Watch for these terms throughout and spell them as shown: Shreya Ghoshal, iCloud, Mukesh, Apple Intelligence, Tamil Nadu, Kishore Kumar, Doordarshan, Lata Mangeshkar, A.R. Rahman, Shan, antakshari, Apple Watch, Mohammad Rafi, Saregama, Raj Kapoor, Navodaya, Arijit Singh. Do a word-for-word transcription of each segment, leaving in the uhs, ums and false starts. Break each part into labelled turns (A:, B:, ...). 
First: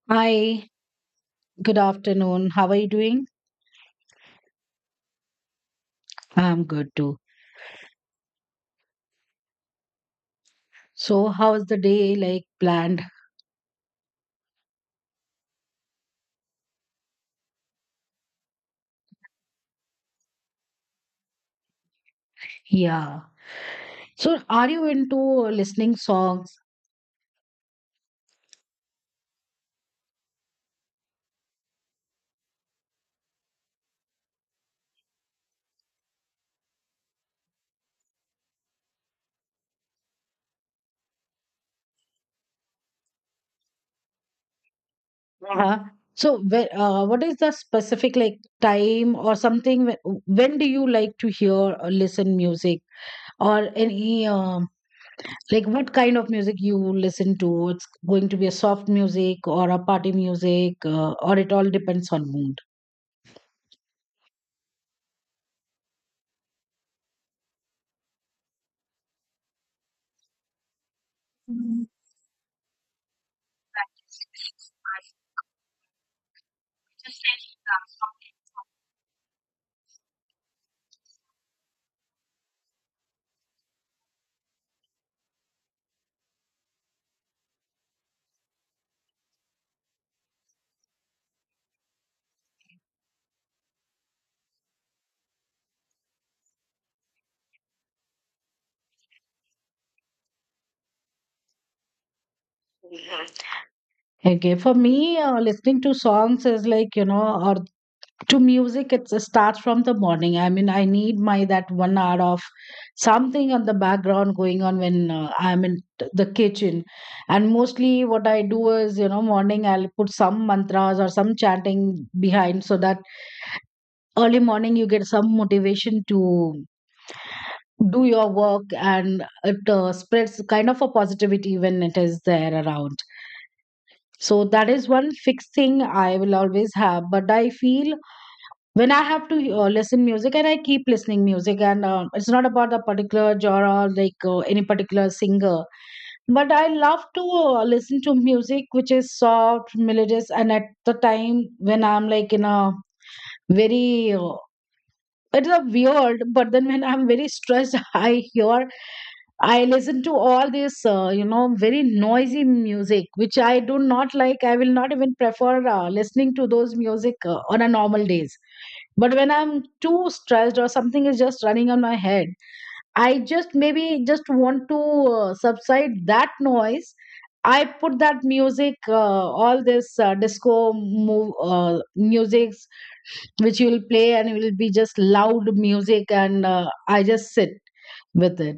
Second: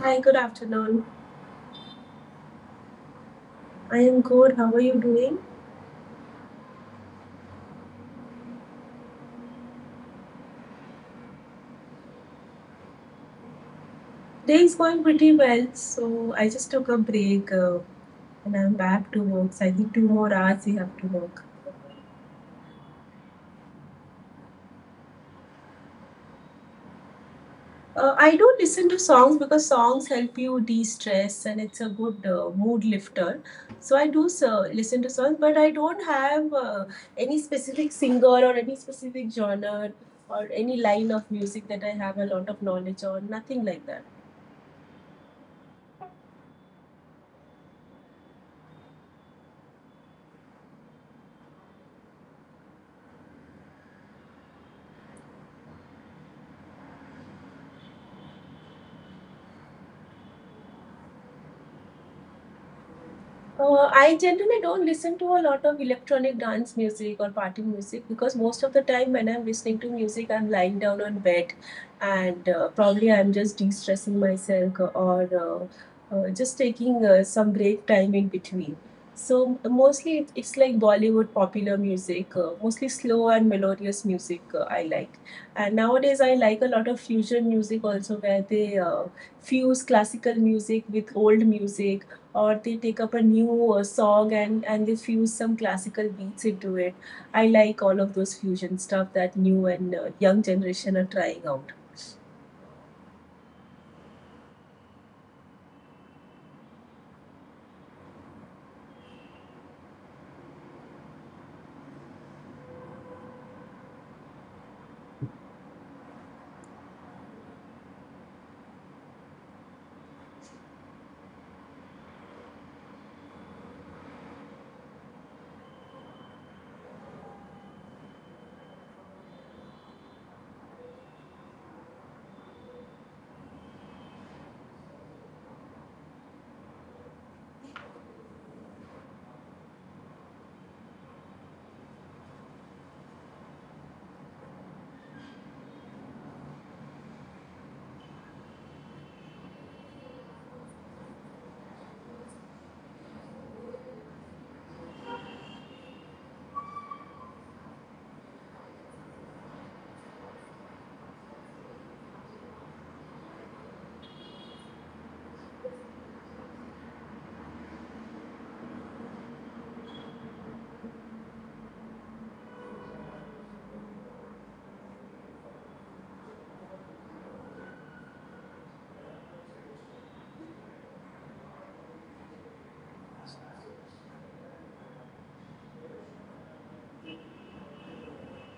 A: Hi, good
B: Hi,
A: afternoon.
B: good afternoon. How are you doing?
A: I am good. How are you doing?
B: I'm good too. So, how's the day like planned?
A: Day is going pretty well. So I just took a break uh, and I'm back to work. So I think two more hours we have to work.
B: Yeah. So, are you into listening songs?
A: Uh, I do listen to songs because songs help you de-stress, and it's a good uh, mood lifter. So I do so, listen to songs, but I don't have uh, any specific singer or any specific genre or any line of music that I have a lot of knowledge on. Nothing like that.
B: Uh-huh. So, where, uh, what is the specific like time or something? wh- When do you like to hear or listen music or any um, like what kind of music you listen to? It's going to be a soft music or a party music, uh, or it all depends on mood.
A: Uh, I generally don't listen to a lot of electronic dance music or party music because most of the time when I'm listening to music, I'm lying down on bed and uh, probably I'm just de stressing myself or uh, uh, just taking uh, some break time in between. So mostly it- it's like Bollywood popular music, uh, mostly slow and melodious music uh, I like. And nowadays I like a lot of fusion music also where they uh, fuse classical music with old music, or they take up a new uh, song, and and they fuse some classical beats into it. I like all of those fusion stuff that new and uh, young generation are trying out.
B: Okay, for me, uh, listening to songs is like, you know, or to music, it starts from the morning. I mean, I need my that one hour of something on the background going on when uh, I'm in t- the kitchen. And mostly what I do is, you know, morning I'll put some mantras or some chanting behind, so that early morning you get some motivation to do your work, and it uh, spreads kind of a positivity when it is there around. So that is one fixed thing I will always have. But I feel when I have to uh, listen music, and I keep listening music, and uh, it's not about the particular genre or like uh, any particular singer, but I love to uh, listen to music which is soft, melodious. And at the time when I'm like in a very uh, it's a weird, but then when I'm very stressed, I hear, I listen to all this uh, you know, very noisy music, which I do not like. I will not even prefer uh, listening to those music uh, on a normal days. But when I'm too stressed or something is just running on my head, I just maybe just want to uh, subside that noise. I put that music, uh, all this uh, disco move, uh, musics which you will play, and it will be just loud music, and uh, I just sit with it.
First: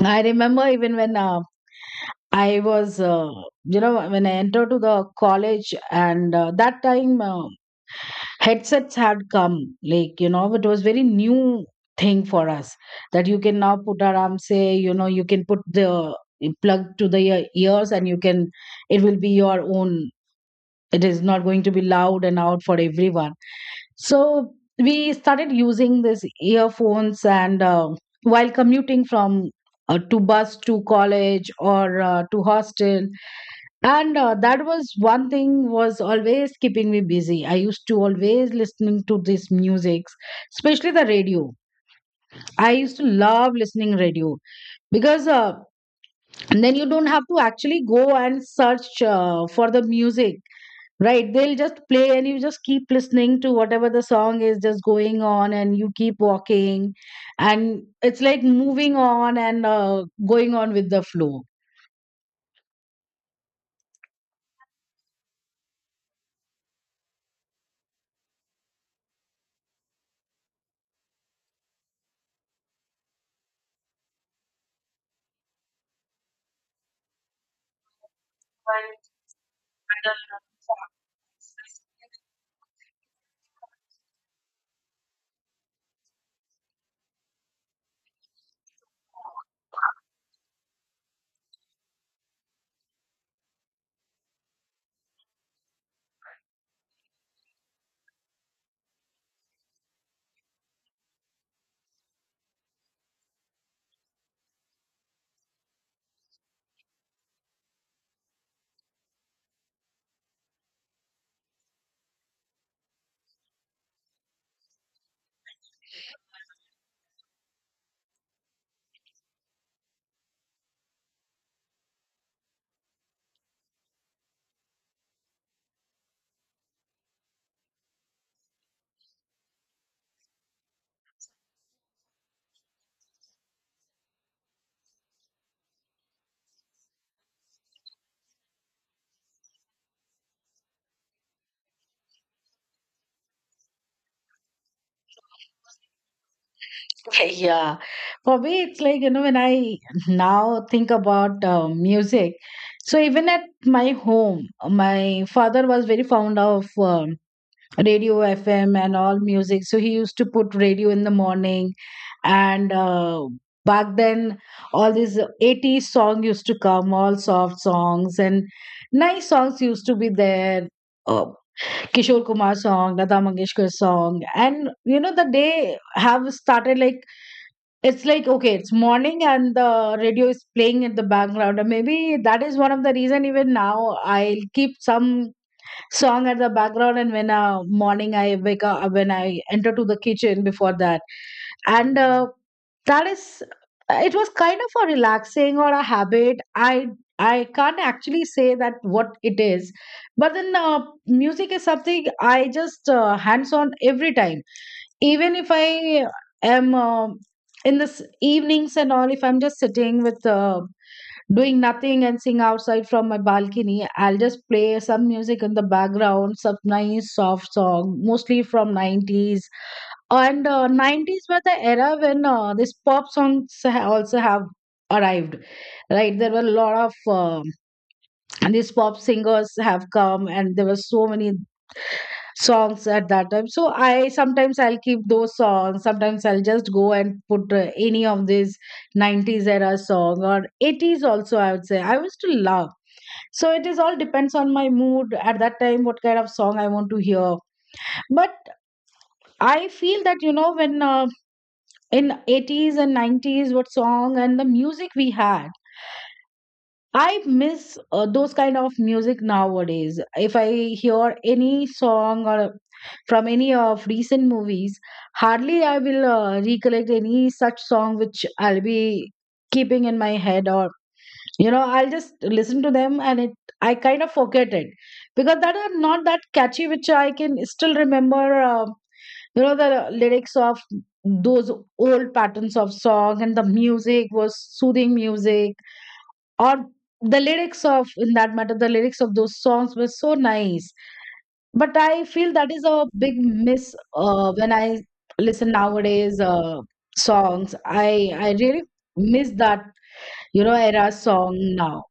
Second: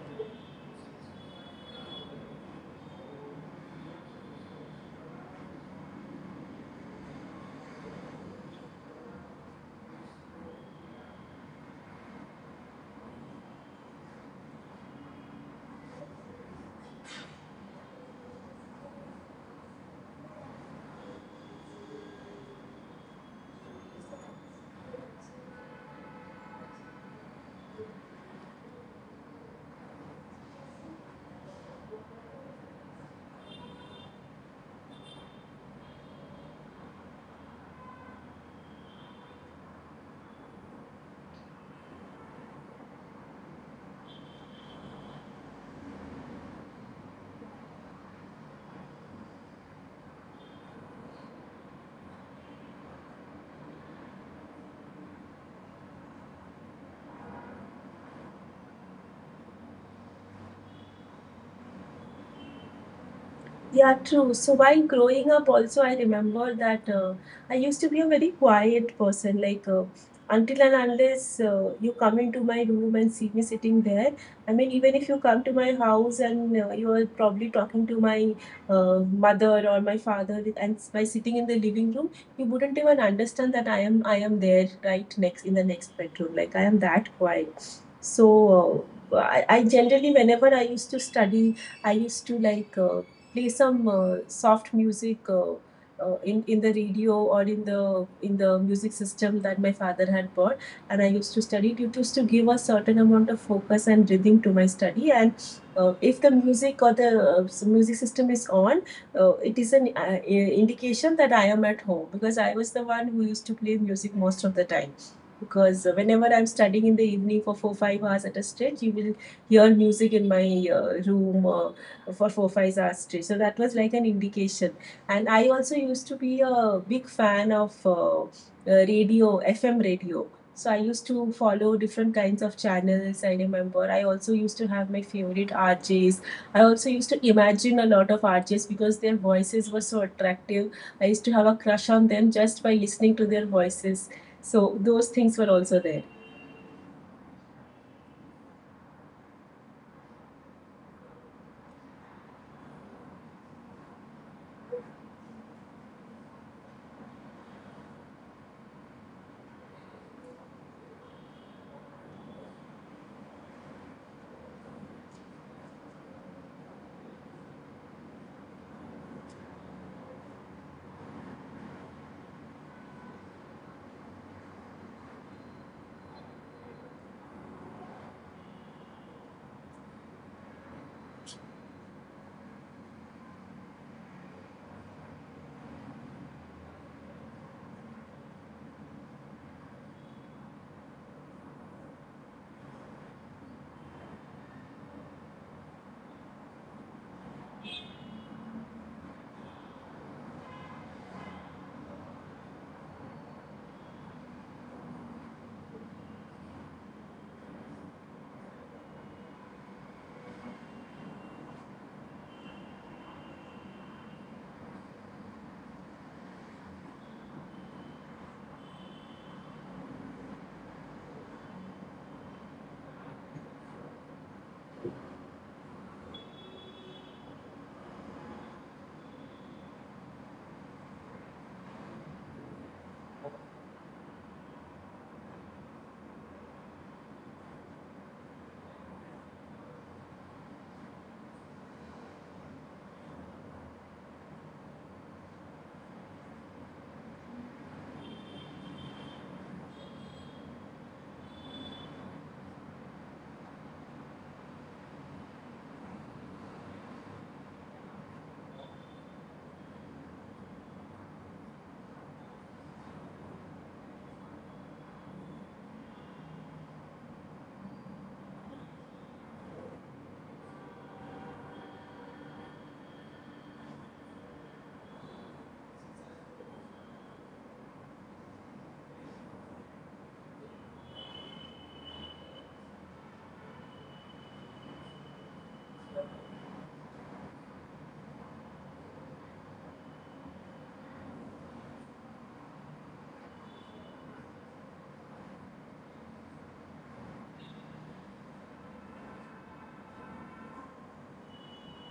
B: I remember even when uh, I was, uh, you know, when I entered to the college, and uh, that time uh, headsets had come, like, you know, it was very new thing for us, that you can now put aram, say, you know, you can put the eh, plug to the ear- ears, and you can, it will be your own, it is not going to be loud and out for everyone. So we started using this earphones, and uh, while commuting from uh, to bus to college or uh, to hostel. And uh, that was one thing was always keeping me busy. I used to always listening to this musics, especially the radio. I used to love listening radio, because uh, then you don't have to actually go and search uh, for the music, right? They'll just play and you just keep listening to whatever the song is just going on, and you keep walking, and it's like moving on and uh, going on with the flow.
A: Yeah, true. So while growing up, also I remember that uh, I used to be a very quiet person. Like, uh, until and unless uh, you come into my room and see me sitting there. I mean, even if you come to my house and uh, you are probably talking to my uh, mother or my father, with- and s- by sitting in the living room, you wouldn't even understand that I am I am there right next in the next bedroom. Like, I am that quiet. So uh, I, I generally, whenever I used to study, I used to like. Uh, play some uh, soft music, uh, uh, in in the radio, or in the in the music system that my father had bought. And I used to study. It used to give a certain amount of focus and rhythm to my study. And uh, if the music or the uh, music system is on, uh, it is an uh, indication that I am at home, because I was the one who used to play music most of the time. Because uh, whenever I'm studying in the evening for four five hours at a stretch, you will hear music in my uh, room uh, for four five hours straight. So that was like an indication. And I also used to be a big fan of uh, uh, radio, F M radio. So I used to follow different kinds of channels. I remember I also used to have my favorite R Js. I also used to imagine a lot of R Js because their voices were so attractive. I used to have a crush on them just by listening to their voices. So those things were also there.
B: Yeah, for me, it's like, you know, when I now think about uh, music, so even at my home, my father was very fond of um, radio F M and all music. So he used to put radio in the morning, and uh, back then, all these eighties song used to come, all soft songs and nice songs used to be there. Uh, Kishore Kumar song, Lata Mangeshkar song, and you know the day have started, like, it's like, okay, it's morning and the radio is playing in the background. And maybe that is one of the reason even now I'll keep some song at the background. And when uh, morning I wake up, uh, when I enter to the kitchen before that. And uh, that is, it was kind of a relaxing or a habit. I I can't actually say that what it is, but then uh, music is something I just uh, hands on every time, even if I am um in this evenings and all, if I'm just sitting with uh, doing nothing and seeing outside from my balcony, I'll just play some music in the background, some nice soft song, mostly from nineties. And uh, nineties were the era when uh, these pop songs ha- also have arrived, right? There were a lot of uh, and these pop singers have come, and there were so many songs at that time. So I sometimes I'll keep those songs, sometimes I'll just go and put uh, any of these nineties era song or eighties, also I would say I used to love. So it is all depends on my mood at that time, what kind of song I want to hear. But I feel that, you know, when uh, in eighties and nineties what song and the music we had, I miss uh, those kind of music nowadays. If I hear any song or from any of recent movies, hardly I will uh, recollect any such song which I'll be keeping in my head, or, you know, I'll just listen to them and it, I kind of forget it, because that are not that catchy, which I can still remember. Uh, you know, the lyrics of those old patterns of song and the music was soothing music, or the lyrics of, in that matter, the lyrics of those songs were so nice. But I feel that is a big miss uh, when I listen nowadays uh, songs, i i really miss that, you know, era song now.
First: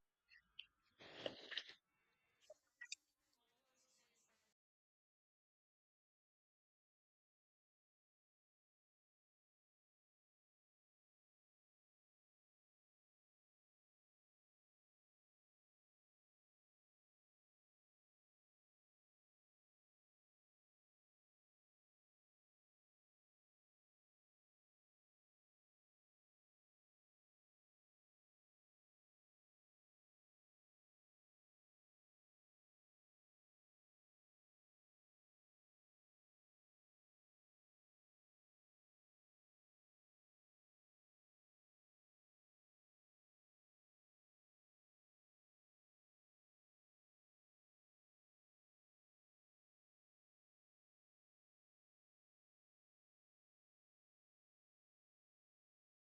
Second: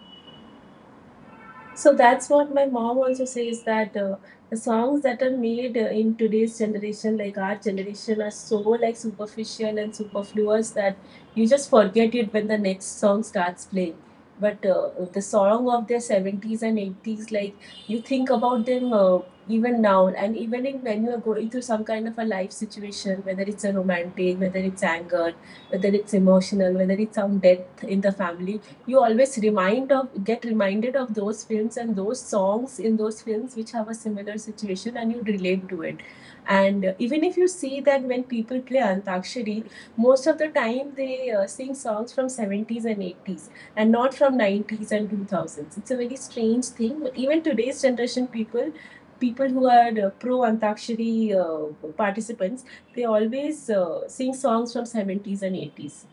A: So that's what my mom also says, that uh, the songs that are made uh, in today's generation, like our generation, are so like superficial and superfluous that you just forget it when the next song starts playing. But uh, the song of their seventies and eighties, like, you think about them uh, even now. And even in, when you are going through some kind of a life situation, whether it's a romantic, whether it's anger, whether it's emotional, whether it's some death in the family, you always remind of get reminded of those films and those songs in those films which have a similar situation, and you relate to it. And even if you see that when people play antakshari, most of the time they uh, sing songs from seventies and eighties, and not from nineties and two thousands. It's a very strange thing. Even today's generation, people people who are uh, pro antakshari uh, participants, they always uh, sing songs from seventies and eighties.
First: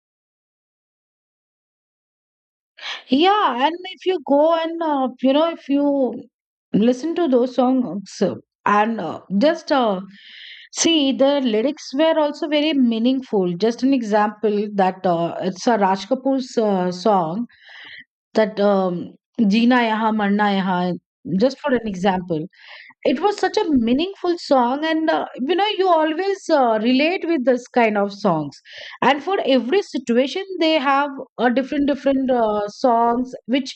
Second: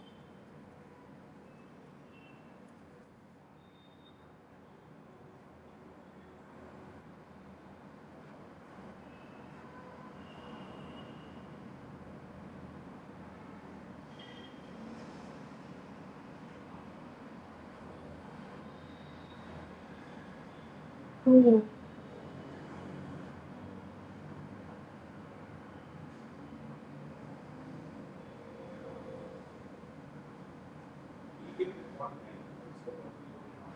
B: Yeah, and if you go and uh, you know, if you listen to those songs uh, and uh, just uh, see the lyrics were also very meaningful. Just an example that uh, it's a Raj Kapoor's uh, song, that um, "Jeena Yaha Marna Yaha." Just
A: Hmm.
B: for an example, it was such a meaningful song, and uh, you know, you always uh, relate with this kind of songs. And for every situation they have a different different uh, songs which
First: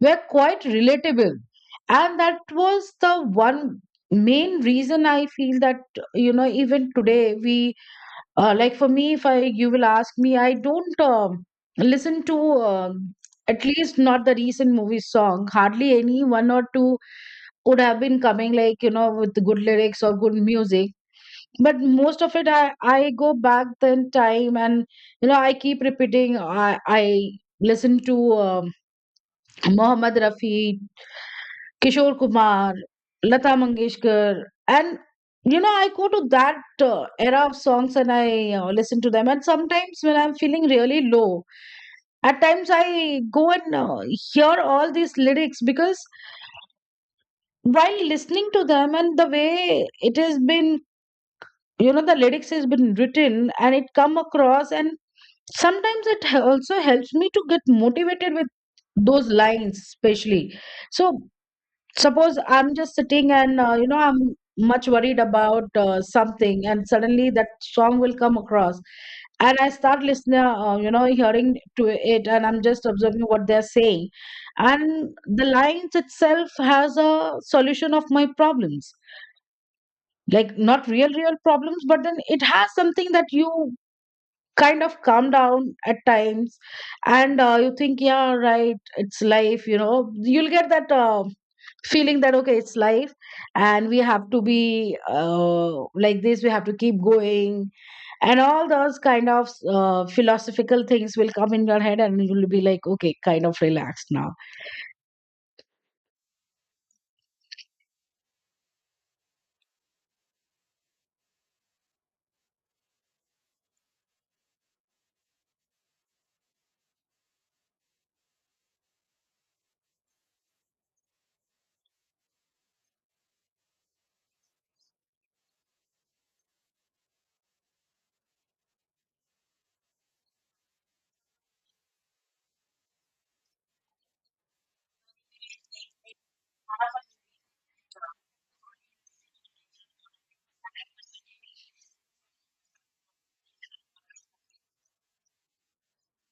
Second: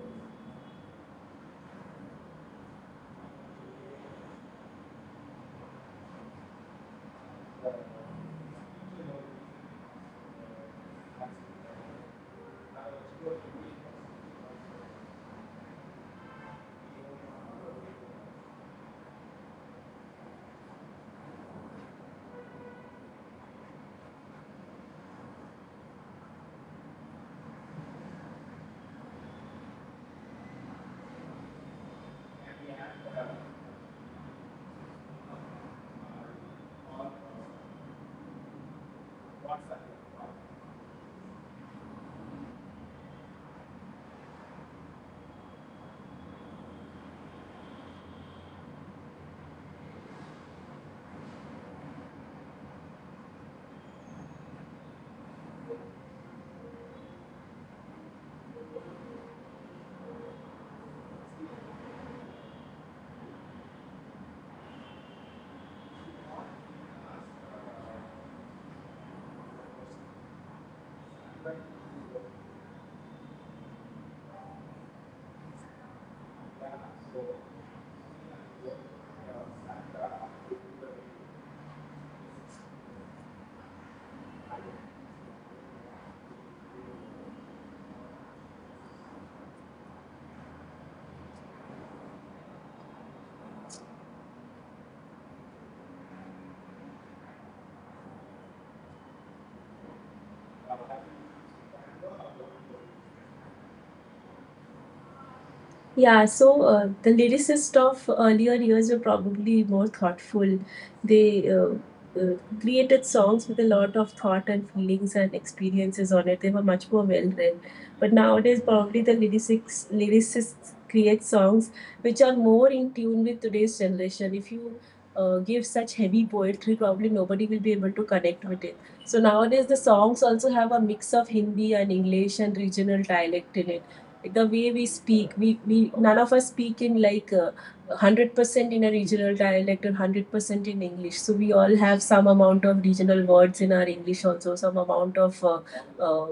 B: were quite relatable. And that was the one main reason I feel that, you know, even today we uh, like, for me, if I you will ask me, I don't um, listen to um, at least not the recent movie song. Hardly any one or two would have been coming, like, you know, with good lyrics or good music. But most of it, i i go back then time, and, you know, I keep repeating, i i listen to um, Mohammad Rafi, Kishore Kumar, Lata Mangeshkar. And, you know, I go to that uh, era of songs, and I uh, listen to them. And sometimes when I'm feeling really low, at times I go and uh, hear all these lyrics, because while listening to them and the way it has been, you know, the lyrics has been written and it come across, and sometimes it h- also helps me to get motivated with those lines, especially. So suppose I'm just sitting and uh, you know, I'm much worried about uh, something, and suddenly that song will come across, and I start listening uh, you know, hearing to it, and I'm just observing what they're saying. And the lines itself has a solution of my problems, like, not real real problems, but then it has something that you kind of calm down at times. And uh, you think, yeah, right, it's life, you know. You'll get that uh, feeling that, okay, it's life, and we have to be uh, like this, we have to keep going. And all those kind of uh, philosophical things will come in your head, and you'll be like, okay, kind of relaxed now.
A: Yeah, so uh, the lyricists of earlier years were probably more thoughtful. They uh, uh, created songs with a lot of thought and feelings and experiences on it. They were much more well read. But nowadays, probably the lyricists, lyricists create songs which are more in tune with today's generation. If you uh, give such heavy poetry, probably nobody will be able to connect with it. So nowadays, the songs also have a mix of Hindi and English and regional dialect in it. The way we speak we, we none of us speak in, like, uh, one hundred percent in a regional dialect, or one hundred percent in English. So we all have some amount of regional words in our English, also some amount of uh, uh,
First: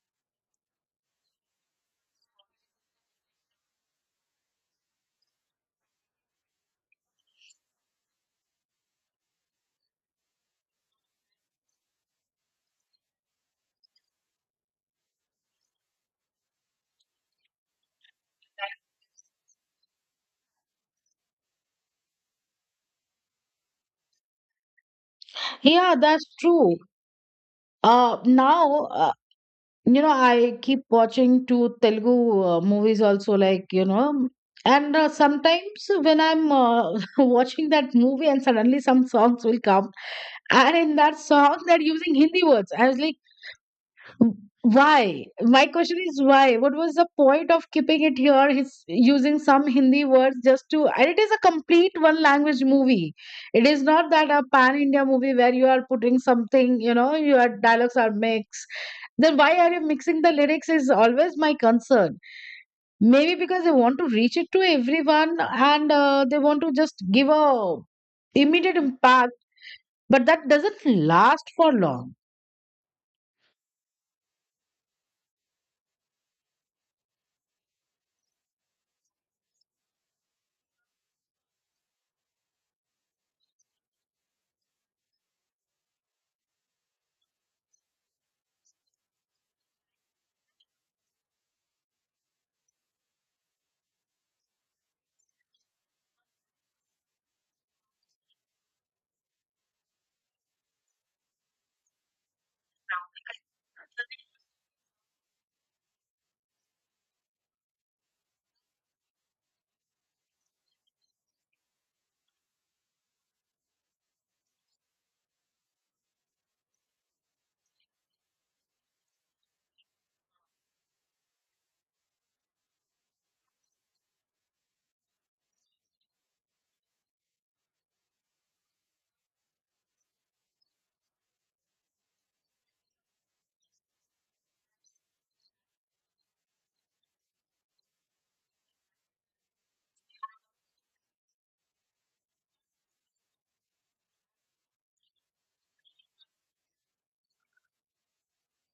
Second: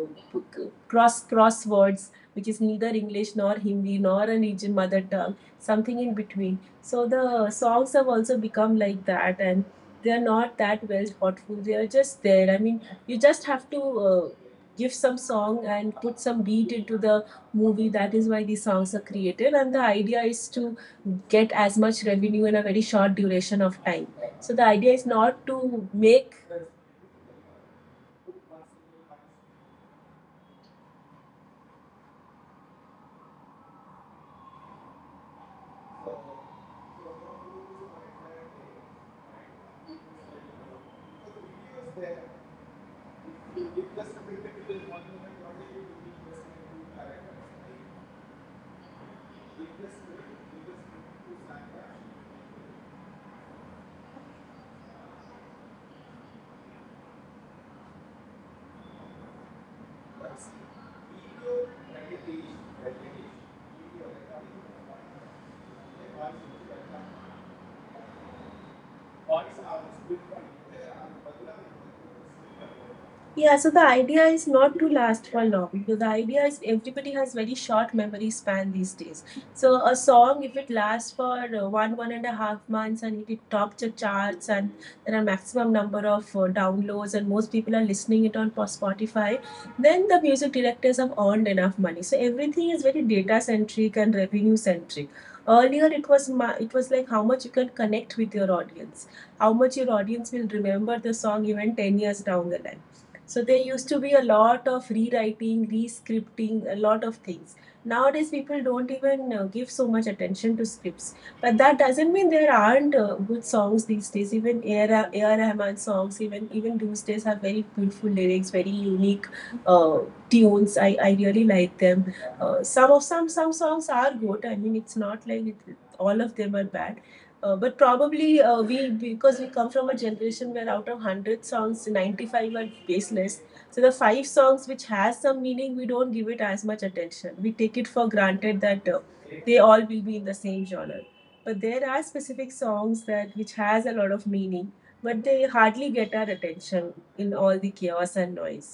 A: cross cross words which is neither English nor Hindi nor a region mother tongue, something in between. So the songs have also become like that, and they are not that well thoughtful. They are just there. I mean, you just have to uh, give some song and put some beat into the movie. That is why these songs are created, and the idea is to get as much revenue in a very short duration of time. So the idea is not to
B: Yeah, that's
A: make.
B: true. Uh, now uh, you know, I keep watching two Telugu uh, movies also, like, you know. And uh, sometimes when I'm uh, watching that movie, and suddenly some songs will come, and in that song they're using Hindi words. I was like, why? My question is why? What was the point of keeping it here? He's using some Hindi words just to, and it is a complete one language movie. It is not that a pan India movie where you are putting something, you know, your dialogues are mixed. Then why are you mixing the lyrics? Is always my concern. Maybe because they want to reach it to everyone, and uh, they want to just give a immediate impact, but that doesn't last for long.
A: Yeah, so the idea is not to last for long. So the idea is, everybody has very short memory span these days. So a song, if it lasts for uh, one one and a half months, and if it tops the charts, and there are maximum number of uh, downloads, and most people are listening it on po- Spotify, then the music directors have earned enough money. So everything is very data centric and revenue centric. Earlier, it was ma- it was like how much you can connect with your audience, how much your audience will remember the song even ten years down the line. So there used to be a lot of rewriting, re-scripting, a lot of things. Nowadays, people don't even uh, give so much attention to scripts. But that doesn't mean there aren't uh, good songs these days. Even A R. Rahman songs, even even these days, have very beautiful lyrics, very unique uh, tunes. I, I really like them. Uh, some of some some songs are good. I mean, it's not like it, all of them are bad, uh, but probably, uh, we, because we come from a generation where out of one hundred songs, ninety-five are baseless, so the five songs which has some meaning, we don't give it as much attention. We take it for granted that uh, they all will be in the same genre. But there are specific songs that which has a lot of meaning, but they hardly get our attention in all the chaos and noise.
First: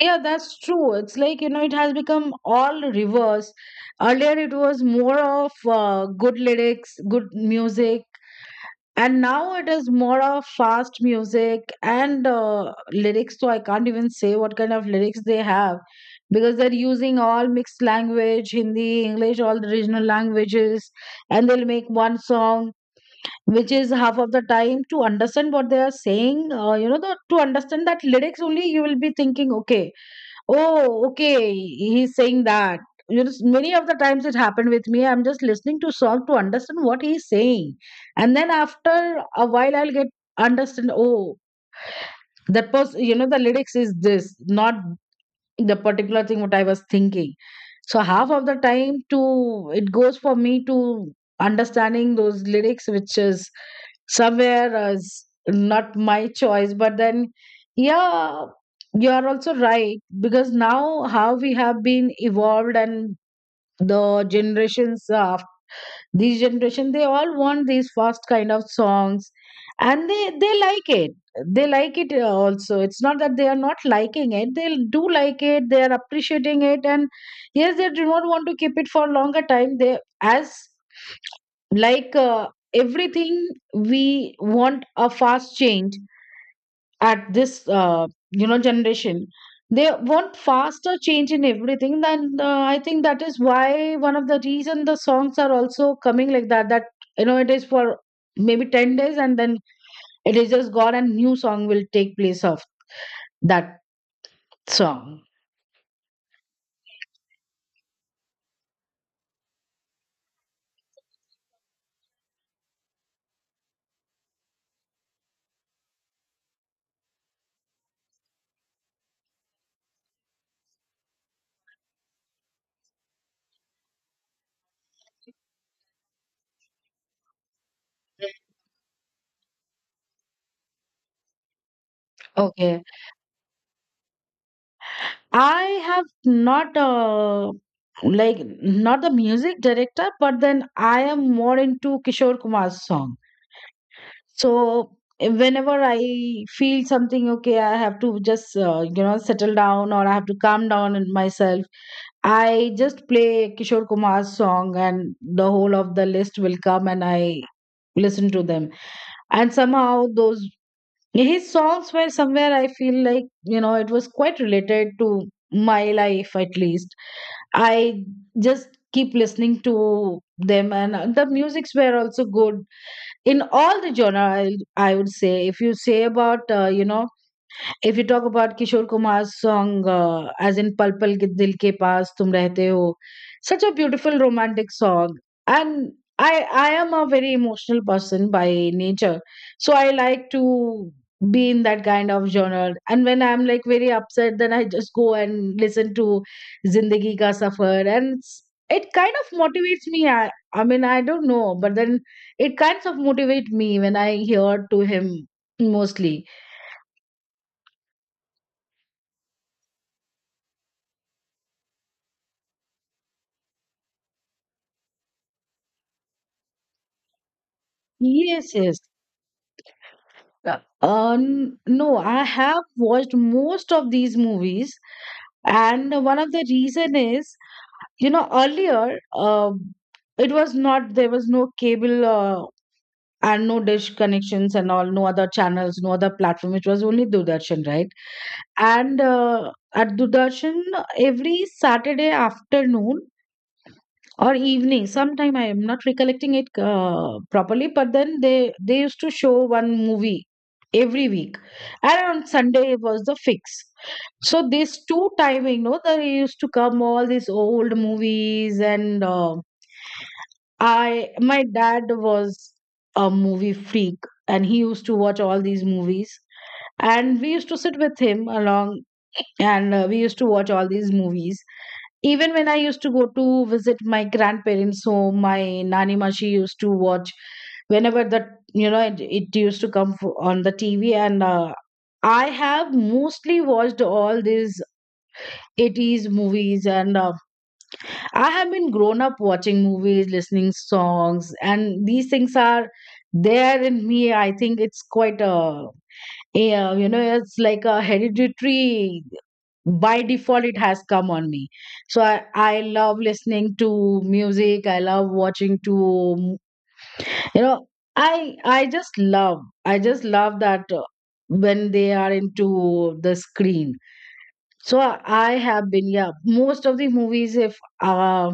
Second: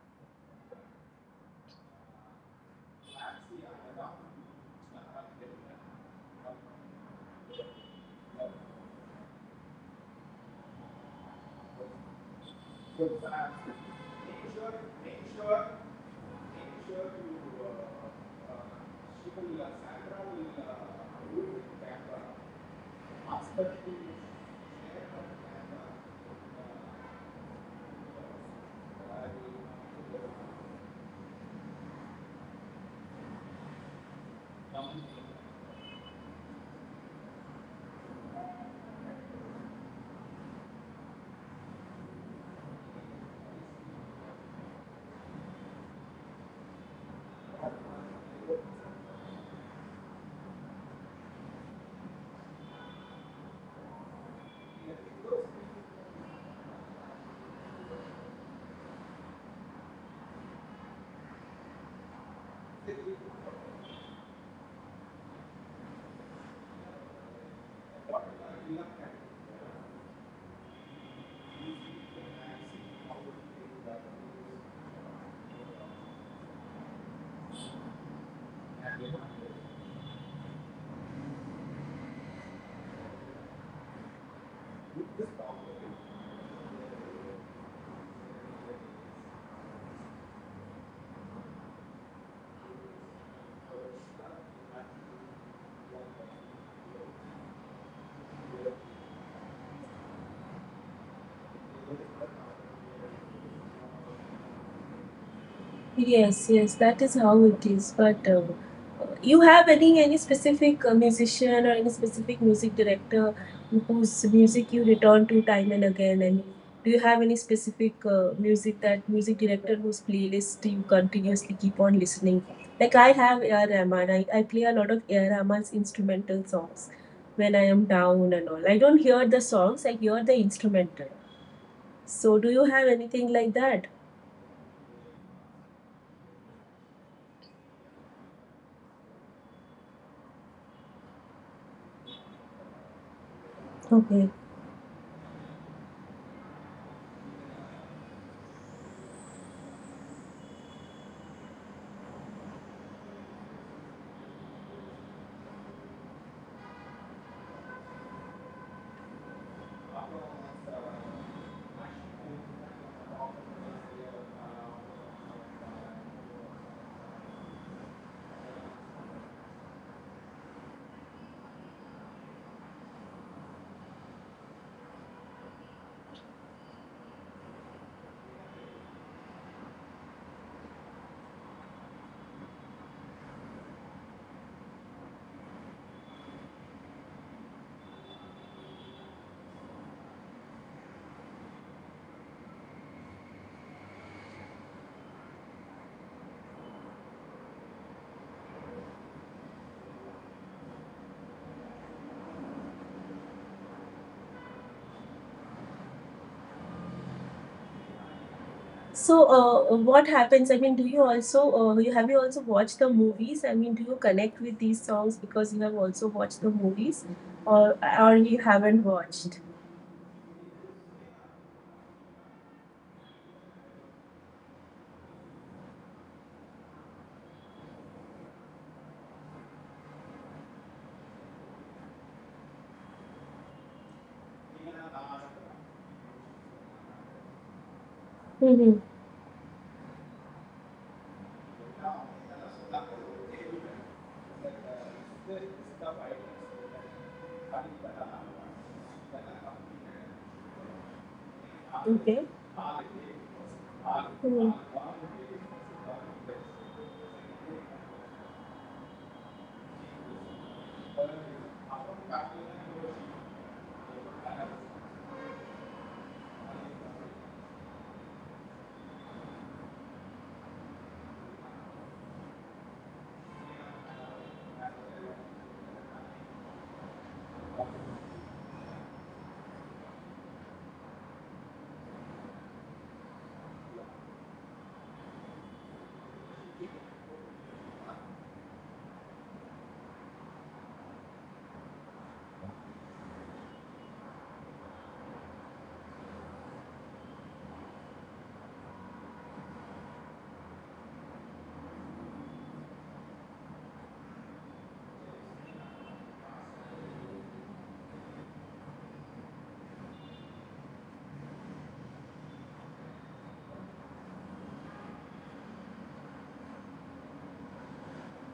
B: Yeah, that's true. It's like, you know, it has become all reverse. Earlier, it was more of uh, good lyrics, good music, and now it is more of fast music and uh, lyrics. So I can't even say what kind of lyrics they have, because they're using all mixed language, Hindi, English, all the regional languages, and they'll make one song. Which is half of the time to understand what they are saying, uh, you know, the, to understand that lyrics only, you will be thinking, okay, oh, okay, he's saying that. You know, many of the times it happened with me. I'm just listening to song to understand what he's saying, and then after a while, I'll get understand. Oh, that was you know the lyrics is this, not the particular thing what I was thinking. So half of the time to it goes for me to understanding those lyrics, which is somewhere as not my choice. But then, yeah, you are also right because now how we have been evolved and the generations uh, these generation they all want these fast kind of songs, and they they like it. They like it uh, also. It's not that they are not liking it. They do like it. They are appreciating it, and yes, they do not want to keep it for longer time. They as like uh, everything we want a fast change at this uh, you know generation they want faster change in everything. Then uh, I think that is why one of the reason the songs are also coming like that that you know it is for maybe ten days and then it is just gone and new song will take place of that song.
A: Yes, yes, that is how it is. But uh, you have any any specific uh, musician or any specific music director whose music you return to time and again? And do you have any specific uh, music that music director whose playlist you continuously keep on listening? Like, I have A R. Rahman. I, I play a lot of A R. Rahman's instrumental songs when I am down and all. I don't hear the songs. I hear the instrumental. So do you
B: Okay,
A: have anything like that?
B: I have not uh, like not the music director but then I am more into Kishore Kumar's song.
A: Okay.
B: So eh, whenever I feel something, okay, I have to just, uh, you know, settle down or I have to calm down in myself, I just play Kishore Kumar's song and the whole of the list will come and I listen to them. And somehow those, his songs were somewhere I feel like, you know, it was quite related to my life at least. I just keep listening to them and the musics were also good in all the genre. i, I would say if you say about uh, you know if you talk about Kishore Kumar's song, uh, as in Pal Pal Ke Dil Ke Paas Tum Rehte Ho, such a beautiful romantic song. And I, I am a very emotional person by nature. So I like to be in that kind of genre. And when I'm like very upset, then I just go and listen to Zindagi Ka Safar. And it's, it kind of motivates me. I, I mean, I don't know, but then it kinds of motivate me when I hear to him mostly.
A: So, uh, what happens? I mean, do you also uh, you have you also watched the movies? I mean, do you connect with these songs because you have also watched the movies, or or you
B: Yes, yes.
A: haven't watched?
B: Uh, uh, n- no, I have watched most of these movies, and one of the reason is, you know, earlier, uh, it was not there was no cable uh, and no dish connections and all, no other channels, no other platform. It was only Doordarshan, right?
A: Mm-hmm.
B: And uh, at Doordarshan, every Saturday afternoon, or evening sometime I am not recollecting it uh, properly but then they they used to show one movie every week and on
A: Okay.
B: Sunday it was the fix. So
A: hmm
B: these two timing no they used to come all these old movies and uh, I my dad was a movie freak and he used to watch all these movies and we used to sit with him along and uh, we used to watch all these movies. Even when I used to go to visit my grandparents home, my nani ma she used to watch whenever that you know it, it used to come f- on the TV and uh, I have mostly watched all these eighties movies and uh, I have been grown up watching movies listening songs and these things are there in me. I think it's quite a yeah, you know, it's like a hereditary, by default it has come on me. So i, I love listening to music, I love watching to you know i i just love, I just love that uh, when they are into the screen. So I have been, yeah, most of the movies if uh,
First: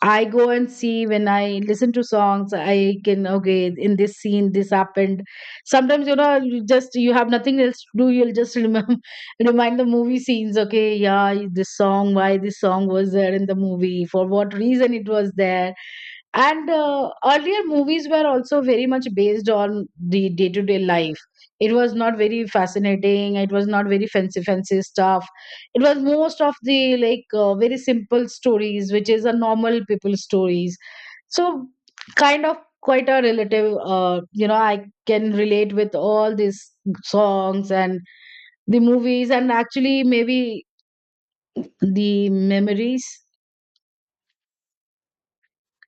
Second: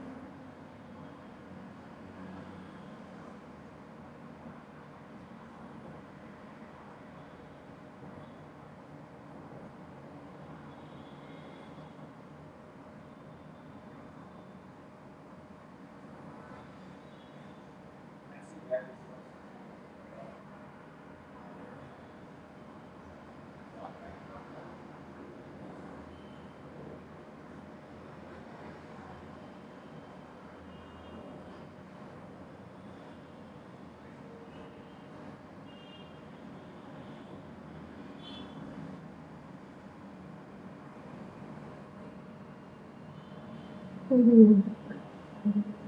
B: I go and see when I listen to songs, I can, okay, in this scene, this happened. Sometimes, you know, you just, you have nothing else to do. You'll just remember, remind the movie scenes. Okay. Yeah. This song, why this song was there in the movie, for what reason it was there. And uh, earlier movies were also very much based on the day to day life. It was not very fascinating, it was not very fancy fancy stuff. It was most of the like uh, very simple stories which is a normal people stories. So kind of quite a relative uh, you know I can relate with all these songs and the movies and actually maybe the memories.
A: hmm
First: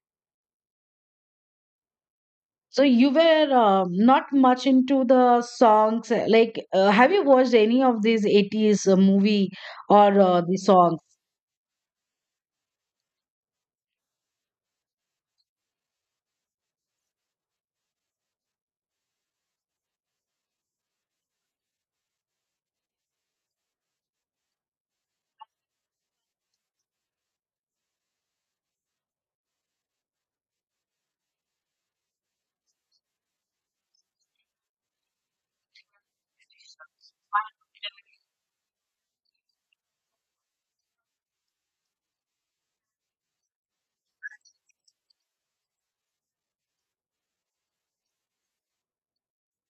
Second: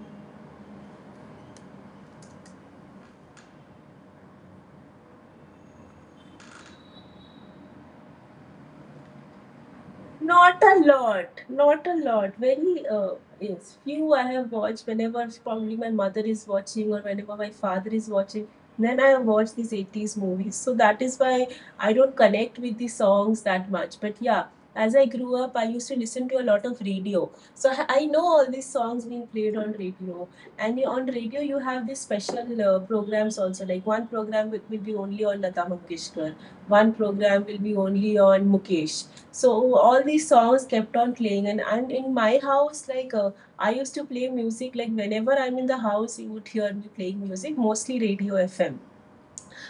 B: So you were uh, not much into the songs. uh, Like, uh, have you watched any of these eighties uh, movie or uh, the
A: Not a
B: songs?
A: lot, not a lot. Very, uh, yes, few I have watched whenever probably my mother is watching, or whenever my father is watching. Then I watch these eighties movies. So that is why I don't connect with the songs that much. But yeah, as I grew up, I used to listen to a lot of radio. So I I know all these songs being played on radio. And you- on radio, you have these special uh, programs also. Like, one program will will be only on Lata Mangeshkar, one program will be only on Mukesh. So all these songs kept on playing. And, and in my house, like, uh, I used to play music, like, whenever I'm in the house, you would hear me playing music, mostly radio FM.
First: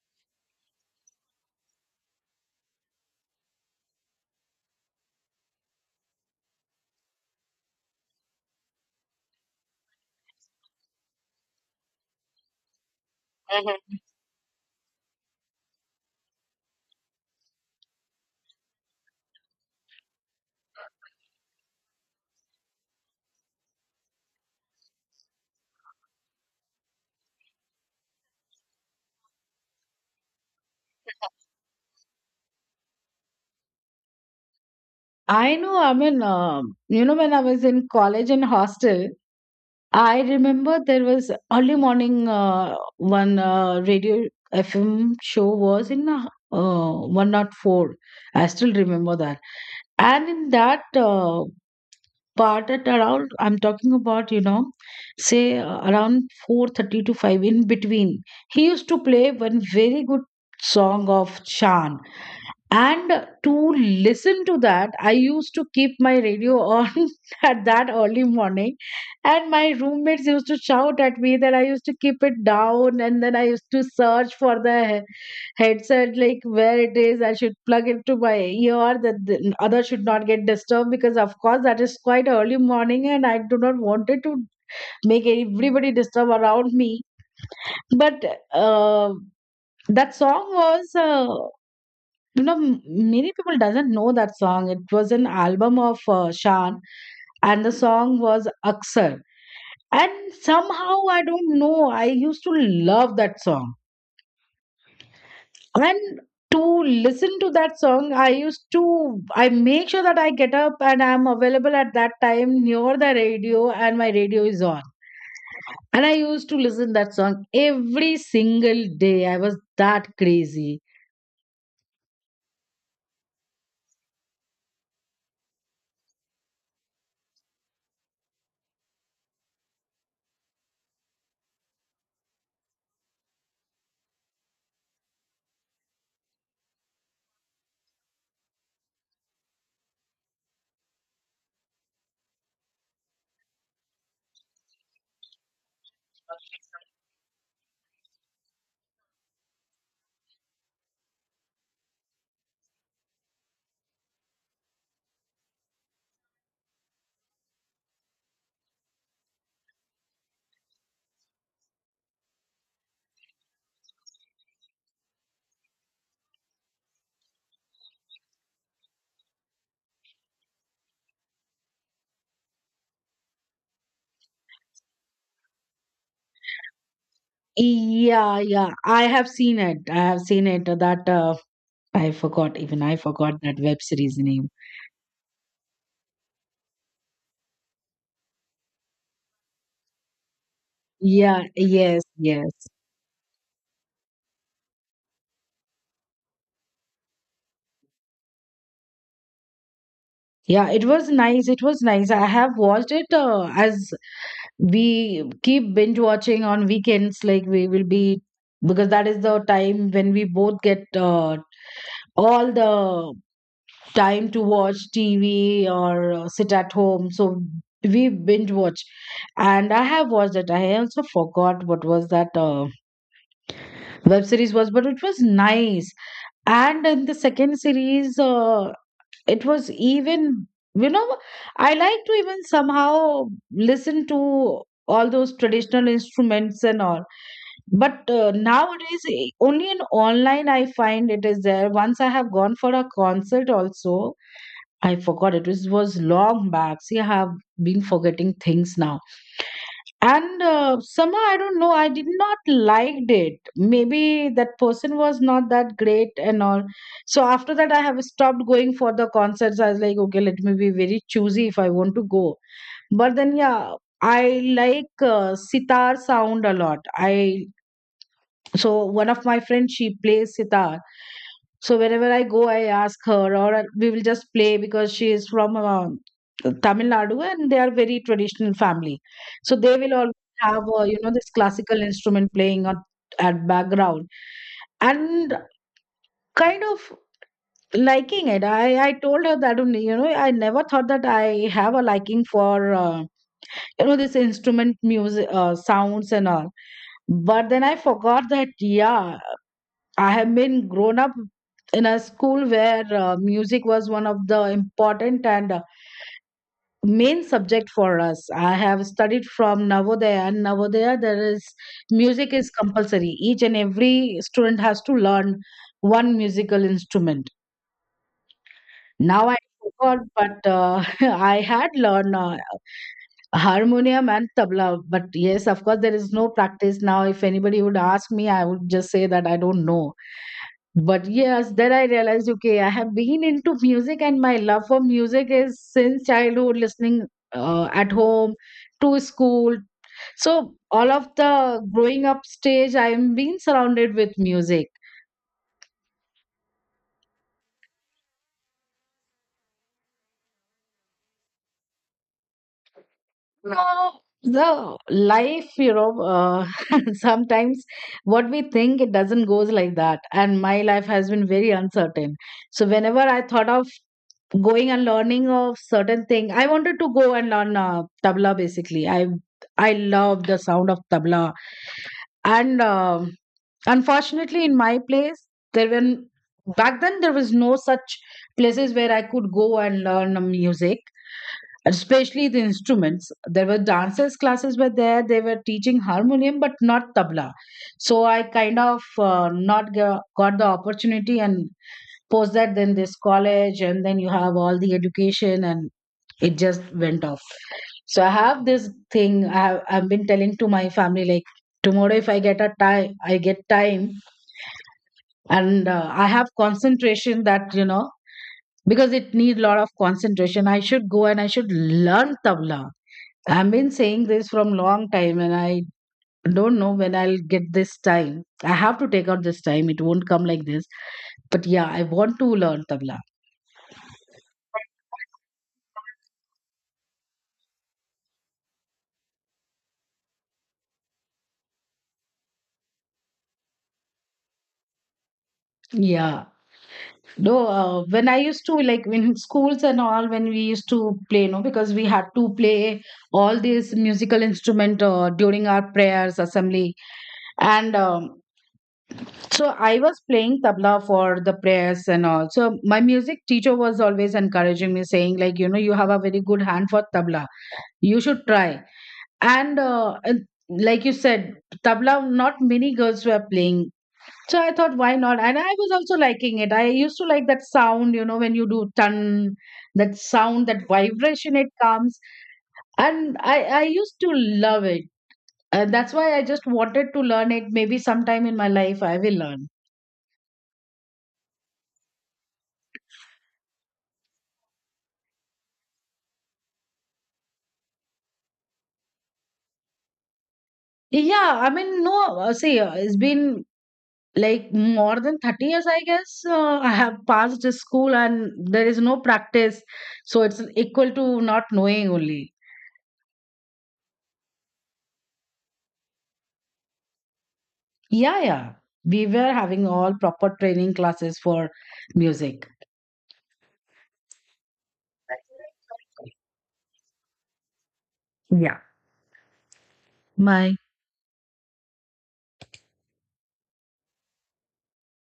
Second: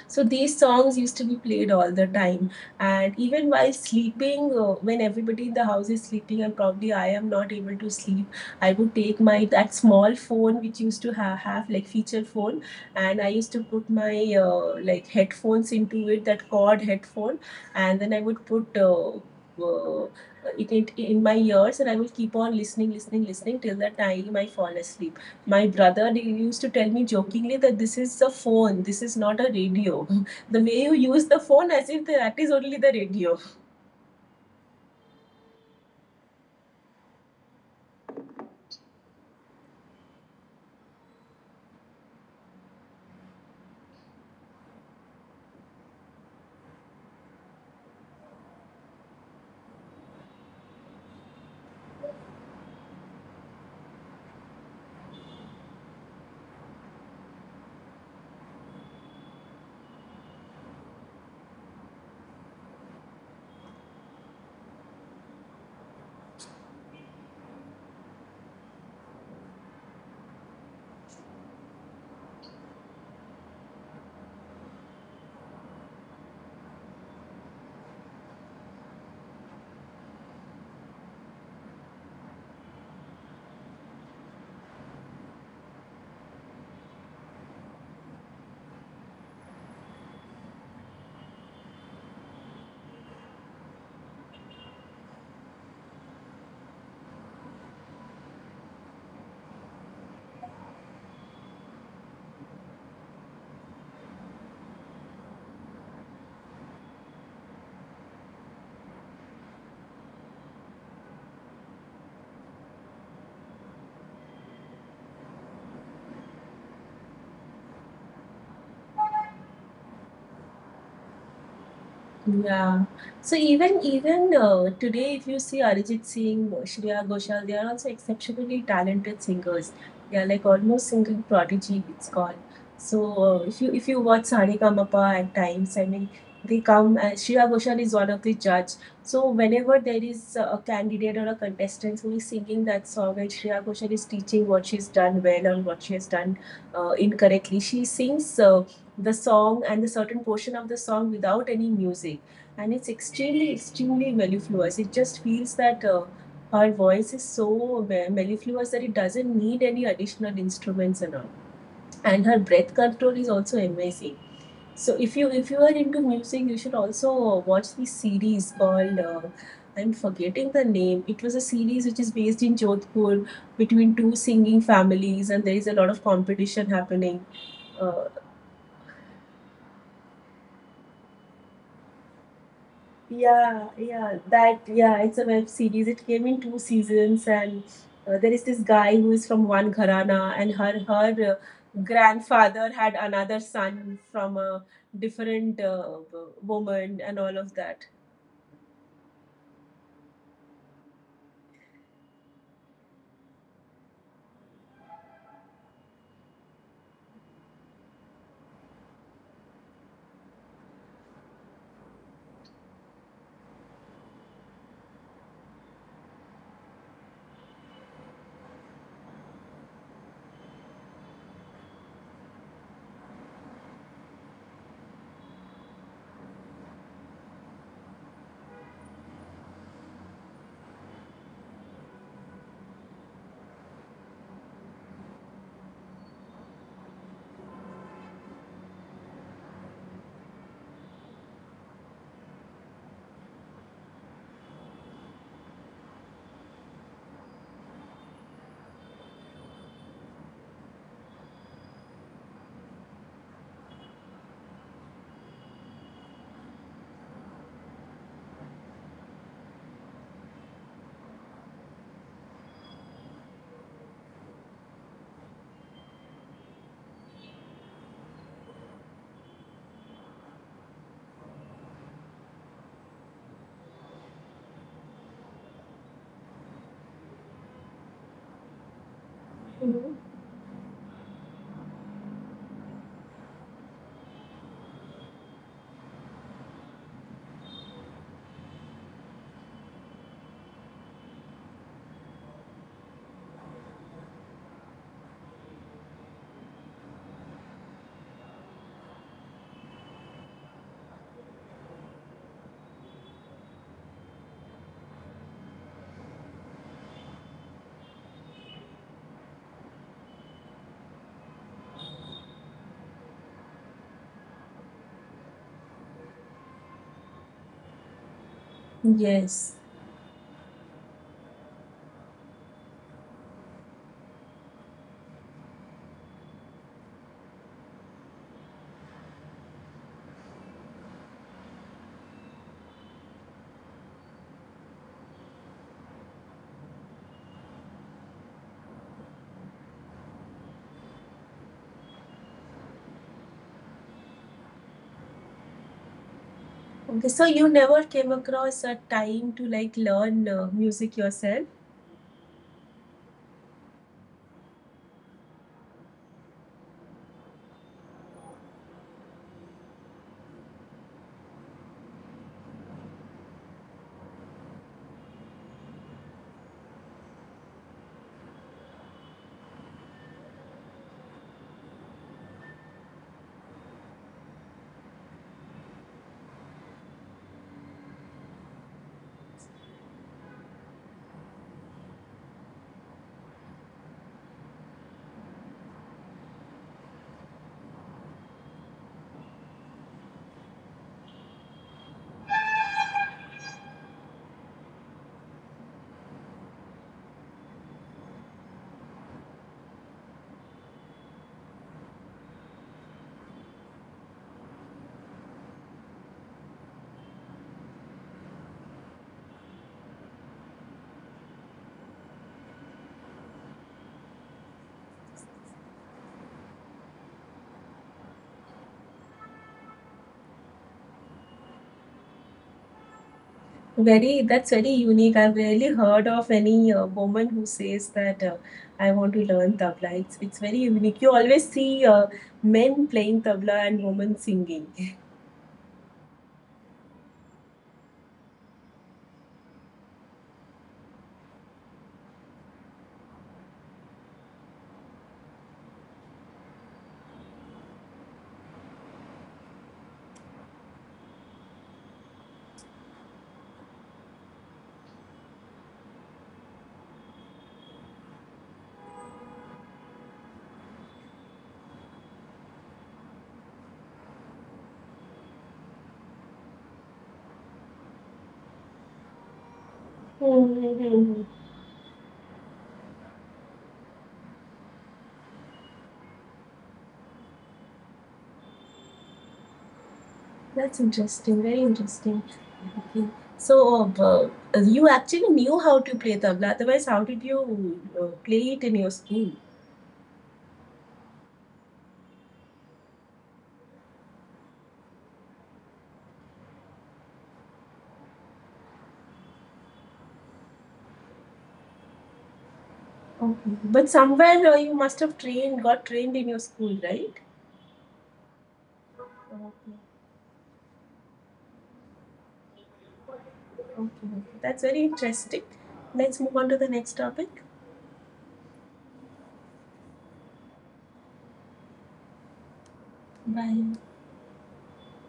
A: So these songs used to be played all the time. And even while sleeping, uh, when everybody in the house is sleeping and probably I am not able to sleep, I would take my that small phone which used to ha- have, like, feature phone, and I used to put
B: Mhm.
A: my, uh, like, headphones into it, that cord headphone, and then I would put. Uh, uh, it, it in my ears, and I will keep on listening, listening, listening till the time I fall asleep. My brother used to tell me jokingly that this is a phone, this is not a radio. The way you use the phone, as if that is only the radio.
B: I know, I mean, um, you know, when I was in college and hostel, I remember there was early morning uh, one uh, radio F M show was in uh, uh, one zero four. I still remember that. And in that uh, but at around, I'm talking about, you know, say uh, around four thirty to five in between, he used to play one very good song of Shan. And to listen to that, I used to keep my radio on at that early morning. And my roommates used to shout at me that I used to keep it down and then I used to search for the headset like where it is I should plug it to my ear that the other should not get disturbed because of course that is quite early morning and I do not want it to make everybody disturb around me. But uh, that song was uh, you know m- many people doesn't know that song, it was an album of uh, Shan and the song was Aksar. And somehow I don't know I used to love that song. And to listen to that song I used to I make sure that I get up and I'm available at that time near the radio and my radio is on and I used to listen that song every single day. I was that crazy.
A: Yeah. So even even uh, today, if you see Arijit Singh, Shreya Ghoshal, they are also exceptionally talented singers. They are like almost singing prodigy, it's called. So uh, if you if you watch Saregama at times, I mean, they come. Uh, Shreya Ghoshal is one of the judge. So whenever there is uh, a candidate or a contestant who is singing that song, and Shreya Ghoshal is teaching what she's done well or what she has done uh, incorrectly, she sings. Uh, the song and the certain portion of the song without any music. And it's extremely extremely mellifluous. It just feels that uh, her voice is so mellifluous that it doesn't need any additional instruments and all, and her breath control is also amazing. So if you if you are into music, you should also watch the series called, uh, I'm forgetting the name. It was a series which is based in Jodhpur, between two singing families, and there is a lot of competition happening. uh,
B: Yeah, yeah, I have seen it, I have seen it that uh, I forgot, even I forgot that
A: Yeah,
B: web series
A: yeah,
B: name.
A: that yeah, it's a web series. It came in two seasons, and uh, there is this guy who is from one gharana, and her her uh,
B: Yeah, yes, yes,
A: grandfather had another son from a different uh, woman, and all of that.
B: yeah, it was nice, it was nice, I have watched it uh, as we keep binge watching on weekends, like we will be because that is the time when we both get uh, all the time to watch TV or uh, sit at home, so we binge watch. And I have watched it, I also forgot what was that uh, web series was but it was nice. And in the second series uh, it was even you know I like to even somehow listen to all those traditional instruments and all. But uh, nowadays eh, only in online I find it is there. Once I have gone for a concert also, I forgot, it was, was long back. See I have been forgetting things now. And uh, somehow I don't know I did not liked it, maybe that person was not that great and all. So after that I have stopped going for the concerts. I was like okay let me be very choosy if I want to go. But then yeah, I like uh, sitar sound a lot. I so one of my friends, she plays sitar. So wherever I go, I ask her, or I- we will just play because she is from uh, Tamil Nadu and they are very traditional family. So they will
A: Mhm.
B: always have, uh, you know, this classical instrument playing on, at background, and kind of liking it. I, I told her that, um, you know, I never thought that I have a liking for, uh, you know, this instrument music uh, sounds and all. But then I forgot that, yeah, I have been grown up in a school where uh, music was one of the important and uh, main subject for us. I have studied from Navodaya, and Navodaya there is music is compulsory. Each and every student has to learn one musical instrument. Now I
A: Yes.
B: forgot, but uh, I had learned uh, harmonium and tabla. But yes, of course, there is no practice now. If anybody would ask me, I would just say that I don't know. But yes, then I realized, okay, I have been into music and my love for music is since childhood, listening uh, at home, to school. So all of the growing up stage, I am being surrounded with music.
A: Okay, so you never came across a time to like learn uh, music yourself.
B: No, the life, you know, uh, sometimes what we think it doesn't goes like that. And my life has been very uncertain. So whenever I thought of going and learning of certain thing, I wanted to go and learn uh, tabla basically. I I love the sound of tabla, and um unfortunately, in my place, there were back then there was no such places where I could go and learn uh, music, especially the instruments. There were dancers classes were there, they were teaching harmonium but not tabla. So I kind of uh, not go- got the opportunity. And post that then this college and then you have all the education and it just went off. So I have this thing I have I've been telling to my family like tomorrow if I get a time I get time and uh, I have concentration that you know because it need lot of concentration I should go and I should learn tabla. I've been saying this from long time and I don't know when I'll get this time. I have to take out this time. It won't come like this. But yeah, I want to learn tabla.
A: Very, that's very unique. I've rarely heard of any uh, woman who says that uh, I want to learn tabla. It's, it's very unique. You always see uh, men playing tabla and women singing.
B: Yeah. No, uh, when I used to like in schools and all, when we used to play, no, because we had to play all these musical instrument uh, during our prayers, assembly. And um, so I was playing tabla for the prayers and all. So my music teacher was always encouraging me, saying like, you know, you have a very good hand for tabla. You should try. And uh, and like you said, tabla, not many girls were playing. So I thought, why not? And I was also liking it. I used to like that sound, you know, when you do tan, that sound, that
A: Mm-hmm.
B: vibration it comes. And I, I used to love it. And that's why I just wanted to learn it. Maybe sometime in my life I will learn.
A: That's interesting. Very interesting. Okay. So, uh, uh, you actually knew how to play tabla. Otherwise, how did you uh, play it in your school?
B: Yeah, I mean, no, uh, see, uh, it's been like more than thirty years, I guess. Uh, I have passed the school and there is no practice. So it's equal to not knowing only.
A: Okay. But somewhere uh, you must have trained, got trained in your school, right?
B: Yeah, yeah. We were having
A: Okay.
B: all proper training classes for music.
A: Okay, okay. That's very interesting. Let's move on to the next topic.
B: Yeah. Bye.
A: Bye.